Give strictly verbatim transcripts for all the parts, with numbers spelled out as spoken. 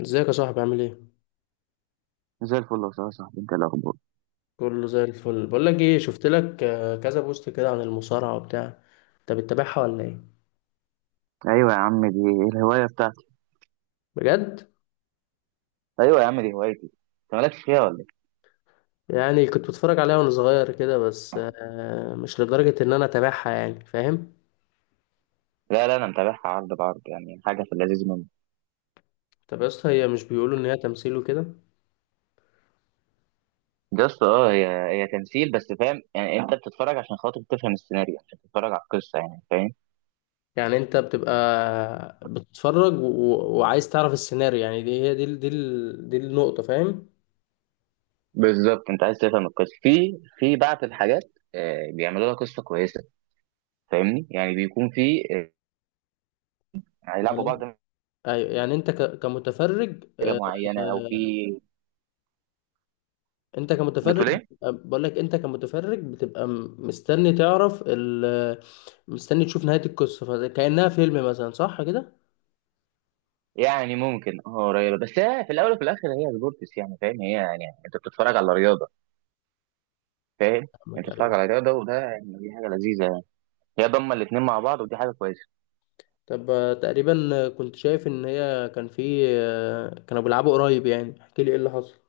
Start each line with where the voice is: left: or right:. left: ازيك يا صاحبي؟ عامل ايه؟
right: زي الفل والله يا أستاذ، صاحبي انت إيه الاخبار؟
left: كله زي الفل. بقول لك ايه، شفت لك آه، كذا بوست كده عن المصارعه وبتاع. انت بتتابعها ولا ايه؟
right: ايوه يا عم، دي الهوايه بتاعتي.
left: بجد؟
right: ايوه يا عم، دي هوايتي. انت مالكش فيها ولا ايه؟
left: يعني كنت بتفرج عليها وانا صغير كده، بس آه، مش لدرجه ان انا اتابعها يعني، فاهم؟
right: لا لا، انا متابعها عرض بعرض، يعني حاجه في اللذيذ منه.
left: طب يا اسطى، هي مش بيقولوا ان هي تمثيل وكده؟
right: بس اه، هي هي تمثيل بس، فاهم؟ يعني انت بتتفرج عشان خاطر تفهم السيناريو، عشان تتفرج على القصه، يعني فاهم.
left: يعني انت بتبقى بتتفرج و... و- وعايز تعرف السيناريو، يعني دي هي دي ال- دي ال- دي النقطه، فاهم؟
right: بالظبط، انت عايز تفهم القصه في في بعض الحاجات. آه، بيعملوا لها قصه كويسه. فاهمني، يعني بيكون في آه، هيلعبوا بعض.
left: يعني ايوه، يعني انت ك... كمتفرج،
right: حاجه
left: آه،
right: معينه او في،
left: انت كمتفرج
right: بتقول ايه؟
left: بقول لك، انت كمتفرج بتبقى م- مستني تعرف ال... مستني تشوف نهاية القصة، فكأنها فيلم مثلا، صح كده؟
right: يعني ممكن اه، قريبه، بس هي في الاول وفي الاخر هي سبورتس يعني، فاهم؟ هي يعني انت بتتفرج على رياضه، فاهم. انت
left: فاهمك،
right: بتتفرج
left: أيوة.
right: على رياضه، وده يعني دي حاجه لذيذه يعني. هي ضمه الاثنين مع بعض، ودي حاجه كويسه.
left: طب آه، تقريبا كنت شايف ان هي كان في آه، كانوا بيلعبوا قريب، يعني احكي لي ايه اللي حصل.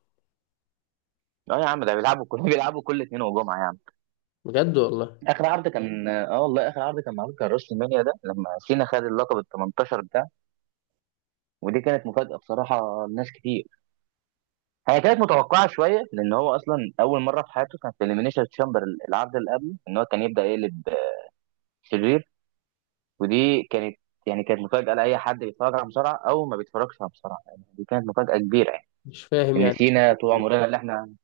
right: اه يا عم، ده بيلعبوا كل بيلعبوا كل اثنين وجمعه يا عم.
left: بجد والله؟
right: اخر عرض كان اه، والله اخر عرض كان معمول، كان راس المنيا ده لما سينا خد اللقب ال الثامن عشر بتاعه. ودي كانت مفاجاه بصراحه لناس كتير. هي كانت متوقعه شويه، لان هو اصلا اول مره في حياته كان في اليمينيشن تشامبر. العرض اللي قبله ان هو كان يبدا يقلب شرير. ودي كانت، يعني كانت مفاجأة لأي حد بيتفرج على مصارعة أو ما بيتفرجش على مصارعة، يعني دي كانت مفاجأة كبيرة يعني.
left: مش فاهم
right: إن
left: يعني.
right: سينا طول عمرنا اللي إحنا،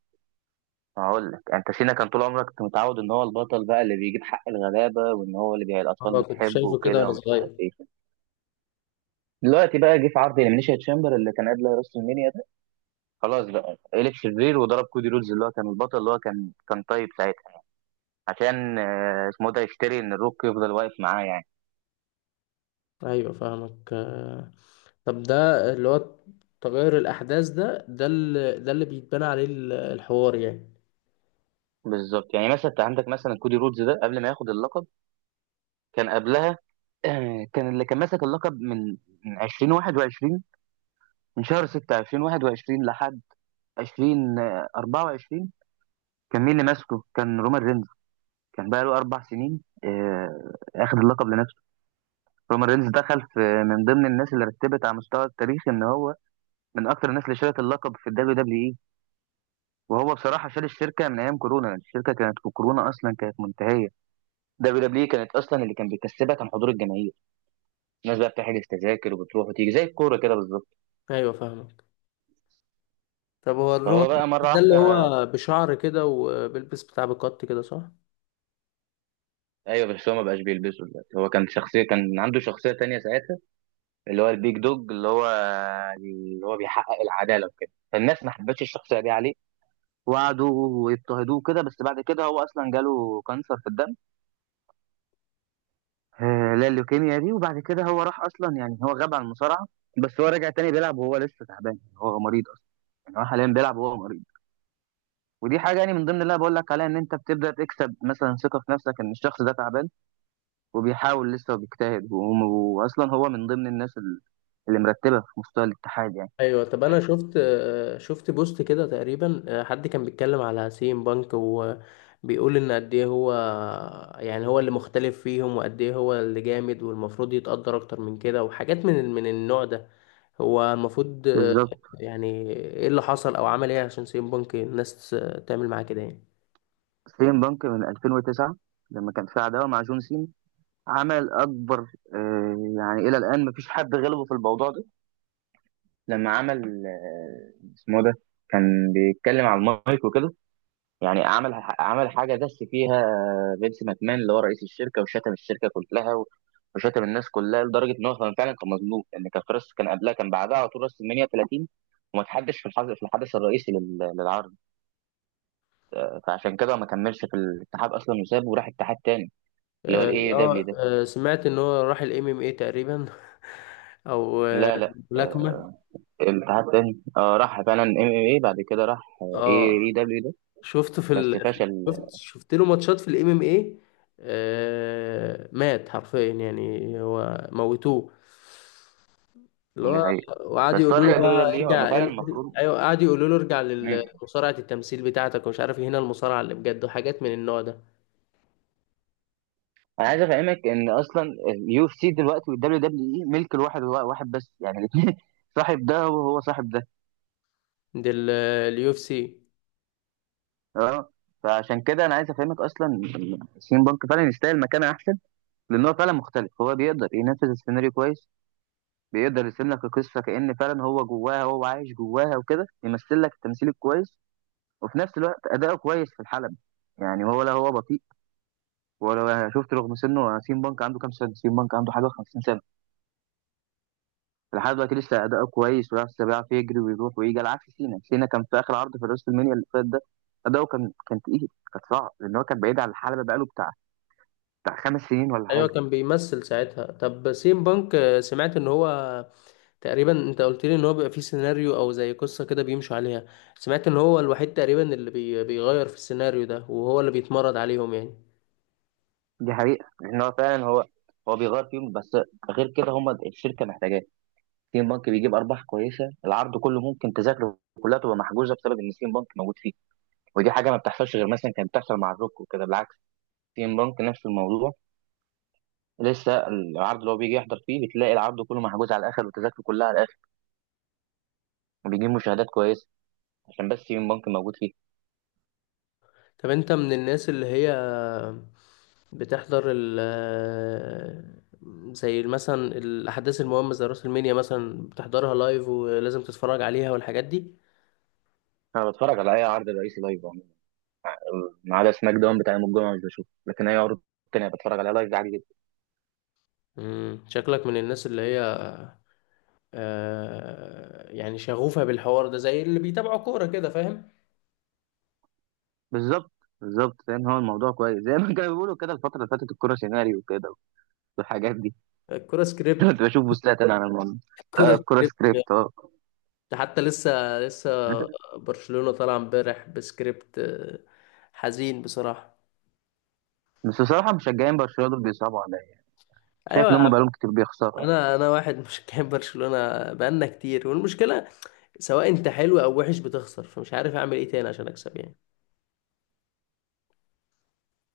right: هقول لك أنت، سينا كان طول عمرك كنت متعود إن هو البطل بقى اللي بيجيب حق الغلابة، وإن هو اللي بي... الأطفال
left: اه كنت
right: بتحبه
left: شايفه كده
right: وكده
left: وانا
right: ومش عارف
left: صغير.
right: إيه. دلوقتي بقى جه في عرض إليمينيشن تشامبر اللي كان قبل راس المنيا ده. خلاص بقى قلب شرير وضرب كودي رودز اللي هو كان البطل اللي هو كان كان طيب ساعتها. عشان آه، اسمه ده يشتري إن الروك يفضل واقف معاه يعني.
left: ايوه فاهمك، آه، طب ده اللي هو تغير الاحداث، ده ده اللي ده اللي بيتبنى عليه ال- الحوار يعني؟
right: بالظبط، يعني مثلا انت عندك مثلا كودي رودز ده قبل ما ياخد اللقب، كان قبلها، آه، كان اللي كان ماسك اللقب من من ألفين وواحد وعشرين، من شهر ستة ألفين وواحد وعشرين لحد ألفين وأربعة وعشرين. كان مين اللي ماسكه؟ كان رومان رينز. كان بقى له اربع سنين، آه، اخد اللقب لنفسه. رومان رينز دخل في من ضمن الناس اللي رتبت على مستوى التاريخ ان هو من اكتر الناس اللي شالت اللقب في الدبليو دبليو اي. وهو بصراحه شال الشركه من ايام كورونا، لأن الشركه كانت في كورونا اصلا كانت منتهيه. دبليو دبليو اي كانت اصلا اللي كان بيكسبها كان حضور الجماهير. الناس بقى بتحجز تذاكر وبتروح وتيجي زي الكوره كده بالظبط.
left: ايوه فاهمك. طب هو الرومان
right: هو بقى مرة
left: ده اللي
right: واحدة.
left: هو بشعر كده وبيلبس بتاع بكت كده، صح؟
right: أيوة، بس هو ما بقاش بيلبسه دلوقتي، هو كان شخصية، كان عنده شخصية تانية ساعتها. اللي هو البيج دوج، اللي هو اللي هو بيحقق العدالة وكده، فالناس ما حبتش الشخصية دي عليه. وقعدوا ويضطهدوه كده، بس بعد كده هو أصلا جاله كانسر في الدم، آه، اللي هي اللوكيميا دي. وبعد كده هو راح أصلا، يعني هو غاب عن المصارعة. بس هو رجع تاني بيلعب وهو لسه تعبان، يعني هو مريض أصلا. يعني هو حاليا بيلعب وهو مريض. ودي حاجة يعني من ضمن اللي أنا بقول لك عليها، إن أنت بتبدأ تكسب مثلا ثقة في نفسك إن الشخص ده تعبان وبيحاول لسه وبيجتهد، وم- واصلا هو من ضمن الناس ال- اللي مرتبه في مستوى الاتحاد يعني.
left: ايوه. طب انا شفت، شفت بوست كده تقريبا، حد كان بيتكلم على سيم بانك وبيقول ان قد ايه هو، يعني هو اللي مختلف فيهم، وقد ايه هو اللي جامد، والمفروض يتقدر اكتر من كده، وحاجات من من النوع ده. هو المفروض،
right: بالظبط.
left: يعني ايه اللي حصل او عمل ايه عشان سيم بانك الناس تعمل معاه كده يعني؟
right: سين بانك من ألفين وتسعة، لما كان في عداوه مع جون سين، عمل اكبر، آه، يعني الى الان مفيش حد غلبه في الموضوع ده. لما عمل، آه، اسمه ده، كان بيتكلم على المايك وكده، يعني عمل عمل حاجه دس فيها فينس ماكمان اللي هو رئيس الشركه، وشتم الشركه كلها و- وشتم الناس كلها، لدرجه ان هو كان فعلا كان مظلوم، لان كان في راس، كان قبلها كان بعدها على طول راس المنيا ثلاثين، وما تحدش في الحظ في الحدث الرئيسي لل- للعرض. فعشان كده ما كملش في الاتحاد اصلا وسابه وراح اتحاد تاني اللي هو
left: اه
right: الاي دبليو
left: آه،
right: ده.
left: آه، سمعت ان هو راح الام ام اي تقريبا. او آه،
right: لا لا،
left: ملاكمة.
right: آه، الاتحاد تاني اه راح فعلا ام ام اي، بعد كده راح اي
left: اه
right: اي دبليو ده،
left: شفته في
right: بس
left: ال... في ال-
right: فشل.
left: شفت شفت له ماتشات في الام ام اي. مات حرفيا، يعني هو موتوه اللي
right: ده
left: هو.
right: حقيقي.
left: وقعدوا
right: بس هو
left: يقولوا له
right: رجع دبليو
left: بقى
right: دبليو، هو
left: ارجع
right: فعلا
left: ال-
right: المفروض.
left: ايوه، قعدوا يقولوا له ارجع لمصارعة التمثيل بتاعتك ومش عارف إيه، هنا المصارعة اللي بجد، وحاجات من النوع ده.
right: انا عايز افهمك ان اصلا اليو اف سي دلوقتي والدبليو دبليو اي ملك الواحد، هو واحد بس يعني الاثنين، صاحب ده هو هو صاحب ده.
left: دي اليو اف سي.
right: اه، فعشان كده انا عايز افهمك اصلا إن سين بانك فعلا يستاهل مكانه احسن، لان هو فعلا مختلف، هو بيقدر ينفذ السيناريو كويس. بيقدر يرسم لك القصه كأن فعلا هو جواها، هو عايش جواها وكده، يمثل لك التمثيل الكويس، وفي نفس الوقت اداؤه كويس في الحلبة. يعني هو لا هو بطيء ولا، شفت؟ رغم سنه، سين بانك عنده كام سنه؟ سين بانك عنده حاجه خمسين سنه، لحد دلوقتي لسه اداؤه كويس ولسه بيعرف يجري ويروح ويجي، على عكس سينا. سينا كان في اخر عرض في راس المنيا اللي فات ده اداؤه كان كان تقيل، كان صعب، لان هو كان بعيد عن الحلبه بقاله بتاع بتاع خمس سنين ولا
left: ايوه
right: حاجه.
left: كان بيمثل ساعتها. طب سيم بانك، آه، سمعت ان هو تقريبا، انت قلت لي ان هو بيبقى فيه سيناريو او زي قصة كده بيمشوا عليها، سمعت ان هو الوحيد تقريبا اللي بي... بيغير في السيناريو ده، وهو اللي بيتمرد عليهم يعني.
right: دي حقيقه، لان هو فعلا هو هو بيغير فيهم بس، غير كده هم الشركه محتاجاه. سين بانك بيجيب ارباح كويسه، العرض كله ممكن تذاكره كلها تبقى محجوزه بسبب ان سين بانك موجود فيه. ودي حاجه ما بتحصلش غير مثلا كانت بتحصل مع الروك وكده. بالعكس، سين بانك نفس الموضوع، لسه العرض اللي هو بيجي يحضر فيه بتلاقي العرض كله محجوز على الاخر، والتذاكر كلها على، وبيجيب مشاهدات كويسه عشان بس يوم بنك موجود فيه.
left: طب انت من الناس اللي هي بتحضر ال زي مثلا الاحداث المهمة زي راس المنيا مثلا، بتحضرها لايف ولازم تتفرج عليها والحاجات دي؟
right: انا بتفرج على اي عرض رئيسي لايف عموما، ما عدا سماك داون بتاع يوم الجمعه مش بشوفه، لكن اي عرض تاني بتفرج عليها لايف عادي جدا.
left: مم. شكلك من الناس اللي هي آه يعني شغوفة بالحوار ده، زي اللي بيتابعوا كورة كده، فاهم؟
right: بالظبط بالظبط، فاهم هو الموضوع كويس، زي ما كانوا بيقولوا كده الفتره اللي فاتت الكوره سيناريو وكده، والحاجات دي.
left: الكورة سكريبت.
right: كنت بشوف بوستات انا على الموضوع. آه،
left: الكورة
right: الكوره
left: سكريبت.
right: سكريبت اه.
left: ده حتى لسه لسه برشلونة طالع امبارح بسكريبت، آه، حزين بصراحة.
right: بس بصراحه مشجعين برشلونه دول بيصعبوا عليا، شايف
left: ايوه
right: ان
left: يا عم،
right: هم بقالهم كتير بيخسروا.
left: انا انا واحد مشجع برشلونة، بقالنا كتير، والمشكلة سواء انت حلو او وحش بتخسر، فمش عارف اعمل ايه تاني عشان اكسب يعني.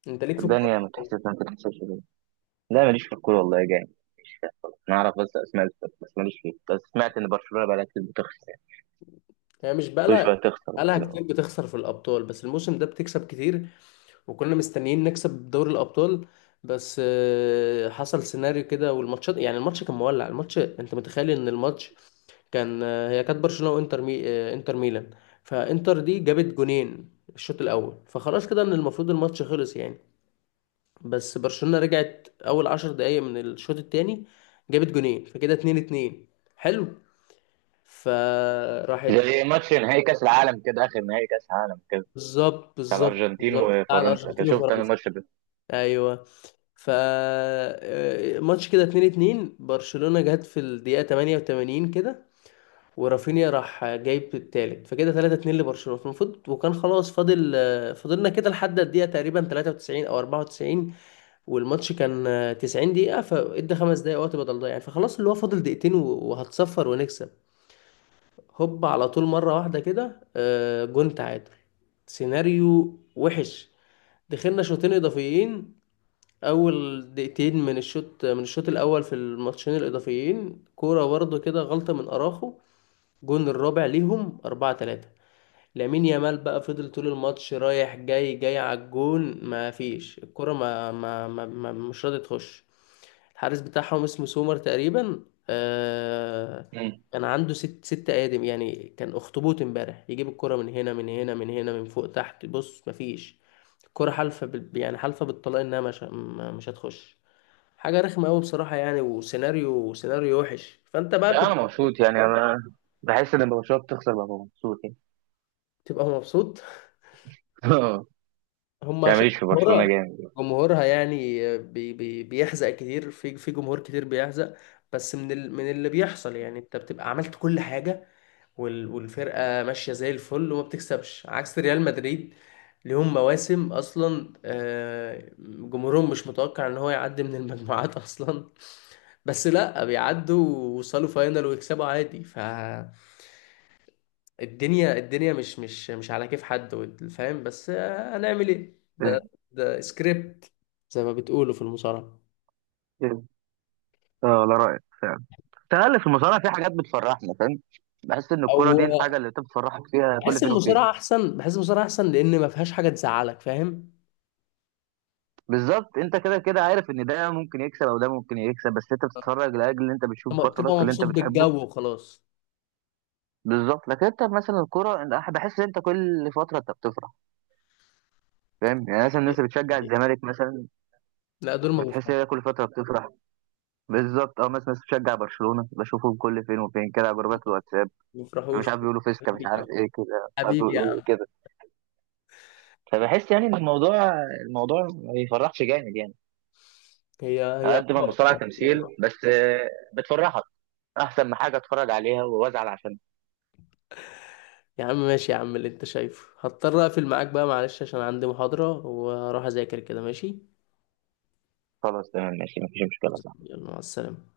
left: انت ليك في
right: الدنيا
left: الكورة؟
right: ما تحسش ما تحسش كده. لا ماليش في الكوره والله يا جاي، مش فاهم خالص. انا اعرف بس اسماء الفرق، بس ماليش فيه، بس سمعت ان برشلونه بقالها كتير بتخسر،
left: هي مش
right: كل
left: بقالها،
right: شويه تخسر
left: بقالها
right: وكده،
left: كتير بتخسر في الابطال، بس الموسم ده بتكسب كتير، وكنا مستنيين نكسب دوري الابطال، بس آه، حصل سيناريو كده. والماتشات يعني، الماتش كان مولع، الماتش انت متخيل ان الماتش كان، هي كانت برشلونة وانتر مي... انتر ميلان، فانتر دي جابت جونين الشوط الاول، فخلاص كده ان المفروض الماتش خلص يعني. بس برشلونة رجعت اول عشر دقايق من الشوط التاني، جابت جونين، فكده اتنين اتنين، حلو، فراحت.
right: زي ماتش نهائي كاس العالم كده، اخر نهائي كاس عالم كده،
left: بالظبط
right: بتاع
left: بالظبط
right: الارجنتين
left: بالظبط، على
right: وفرنسا كده،
left: الارجنتين
right: شفت انا
left: وفرنسا.
right: الماتش ده.
left: ايوه، ف آه، ماتش كده اتنين اتنين، برشلونة جت في الدقيقة تمانية وتمانين كده، ورافينيا راح جايب التالت فكده تلاتة اتنين لبرشلونة، فالمفروض وكان خلاص فاضل، آه، فضلنا كده لحد الدقيقة تقريبا تلاتة وتسعين او اربعة وتسعين، والماتش كان تسعين دقيقة، فادى خمس دقايق وقت بدل ضايع يعني، فخلاص اللي هو فاضل دقيقتين و- وهتصفر ونكسب. هوب على طول مرة واحدة كده، آه، جون تعادل. سيناريو وحش. دخلنا شوطين اضافيين. اول دقيقتين من الشوط من الشوط الاول في الماتشين الاضافيين، كورة برضه كده، غلطة من اراخو، جون الرابع ليهم اربعة تلاتة. لامين يامال بقى فضل طول الماتش رايح جاي، جاي على الجون، ما فيش. الكرة ما, ما, ما, ما مش راضي تخش. الحارس بتاعهم اسمه سومر تقريبا، آه،
right: مم.
left: كان عنده ست ست آدم، يعني كان أخطبوط امبارح، يجيب الكرة من هنا من هنا من هنا، من فوق، تحت، بص، ما فيش. الكرة حالفة بال... يعني حالفة بالطلاق إنها مش ما- مش هتخش. حاجة رخمة أوي بصراحة يعني، وسيناريو سيناريو وحش، فأنت بقى
right: لا
left: كنت
right: انا مبسوط يعني، انا بحس ان برشلونه بتخسر ببقى مبسوط يعني.
left: تبقى مبسوط. هم
right: يعني
left: عشان
right: ماليش في برشلونه
left: جمهورها،
right: جامد.
left: جمهورها يعني بي بي بيحزق كتير في في جمهور كتير بيحزق. بس من ال من اللي بيحصل يعني، انت بتبقى عملت كل حاجة، وال والفرقة ماشية زي الفل وما بتكسبش، عكس ريال مدريد ليهم مواسم اصلا، آه، جمهورهم مش متوقع ان هو يعدي من المجموعات اصلا، بس لا بيعدوا ووصلوا فاينل ويكسبوا عادي. ف الدنيا الدنيا مش مش مش على كيف حد وال- فاهم، بس آه، هنعمل ايه؟ ده ده سكريبت زي ما بتقولوا في المصارعة.
right: اه لا، رايك فعلا تقل، في المصارعه في حاجات بتفرحنا فاهم. بحس ان الكرة دي الحاجة
left: او
right: اللي انت بتفرحك فيها كل
left: بحس
right: فين وفين.
left: المصارعة احسن، بحس المصارعة احسن لان ما فيهاش حاجة تزعلك، فاهم؟
right: بالظبط، انت كده كده عارف ان ده ممكن يكسب او ده ممكن يكسب، بس انت بتتفرج لاجل ان انت بتشوف
left: لما
right: بطلك
left: بتبقى
right: اللي انت
left: مبسوط
right: بتحبه.
left: بالجو وخلاص.
right: بالظبط، لكن انت مثلا الكوره أنا بحس ان انت كل فتره انت بتفرح، فاهم؟ يعني مثلا الناس اللي بتشجع
left: يعني-
right: الزمالك مثلا،
left: لا دول ما
right: بتحس
left: بيفرحوش.
right: ان هي كل فتره بتفرح. بالظبط اه، مثلا الناس بتشجع برشلونه بشوفهم كل فين وفين كده على جروبات الواتساب،
left: ما
right: مش
left: بيفرحوش.
right: عارف بيقولوا فيسكا مش
left: حبيبي يا عم،
right: عارف ايه كده، مش عارف
left: حبيبي يا
right: بيقولوا ايه
left: عم.
right: كده، فبحس يعني ان الموضوع الموضوع ما بيفرحش جامد يعني.
left: هي
right: على
left: هي
right: قد ما المصارعه تمثيل بس آه، بتفرحك، احسن ما حاجه اتفرج عليها وازعل عشان.
left: يا عم ماشي، يا عم اللي انت شايفه. هضطر اقفل معاك بقى، معلش عشان عندي محاضرة وهروح اذاكر كده، ماشي.
right: خلاص تمام ماشي مفيش مشكله صح.
left: يلا مع السلامة.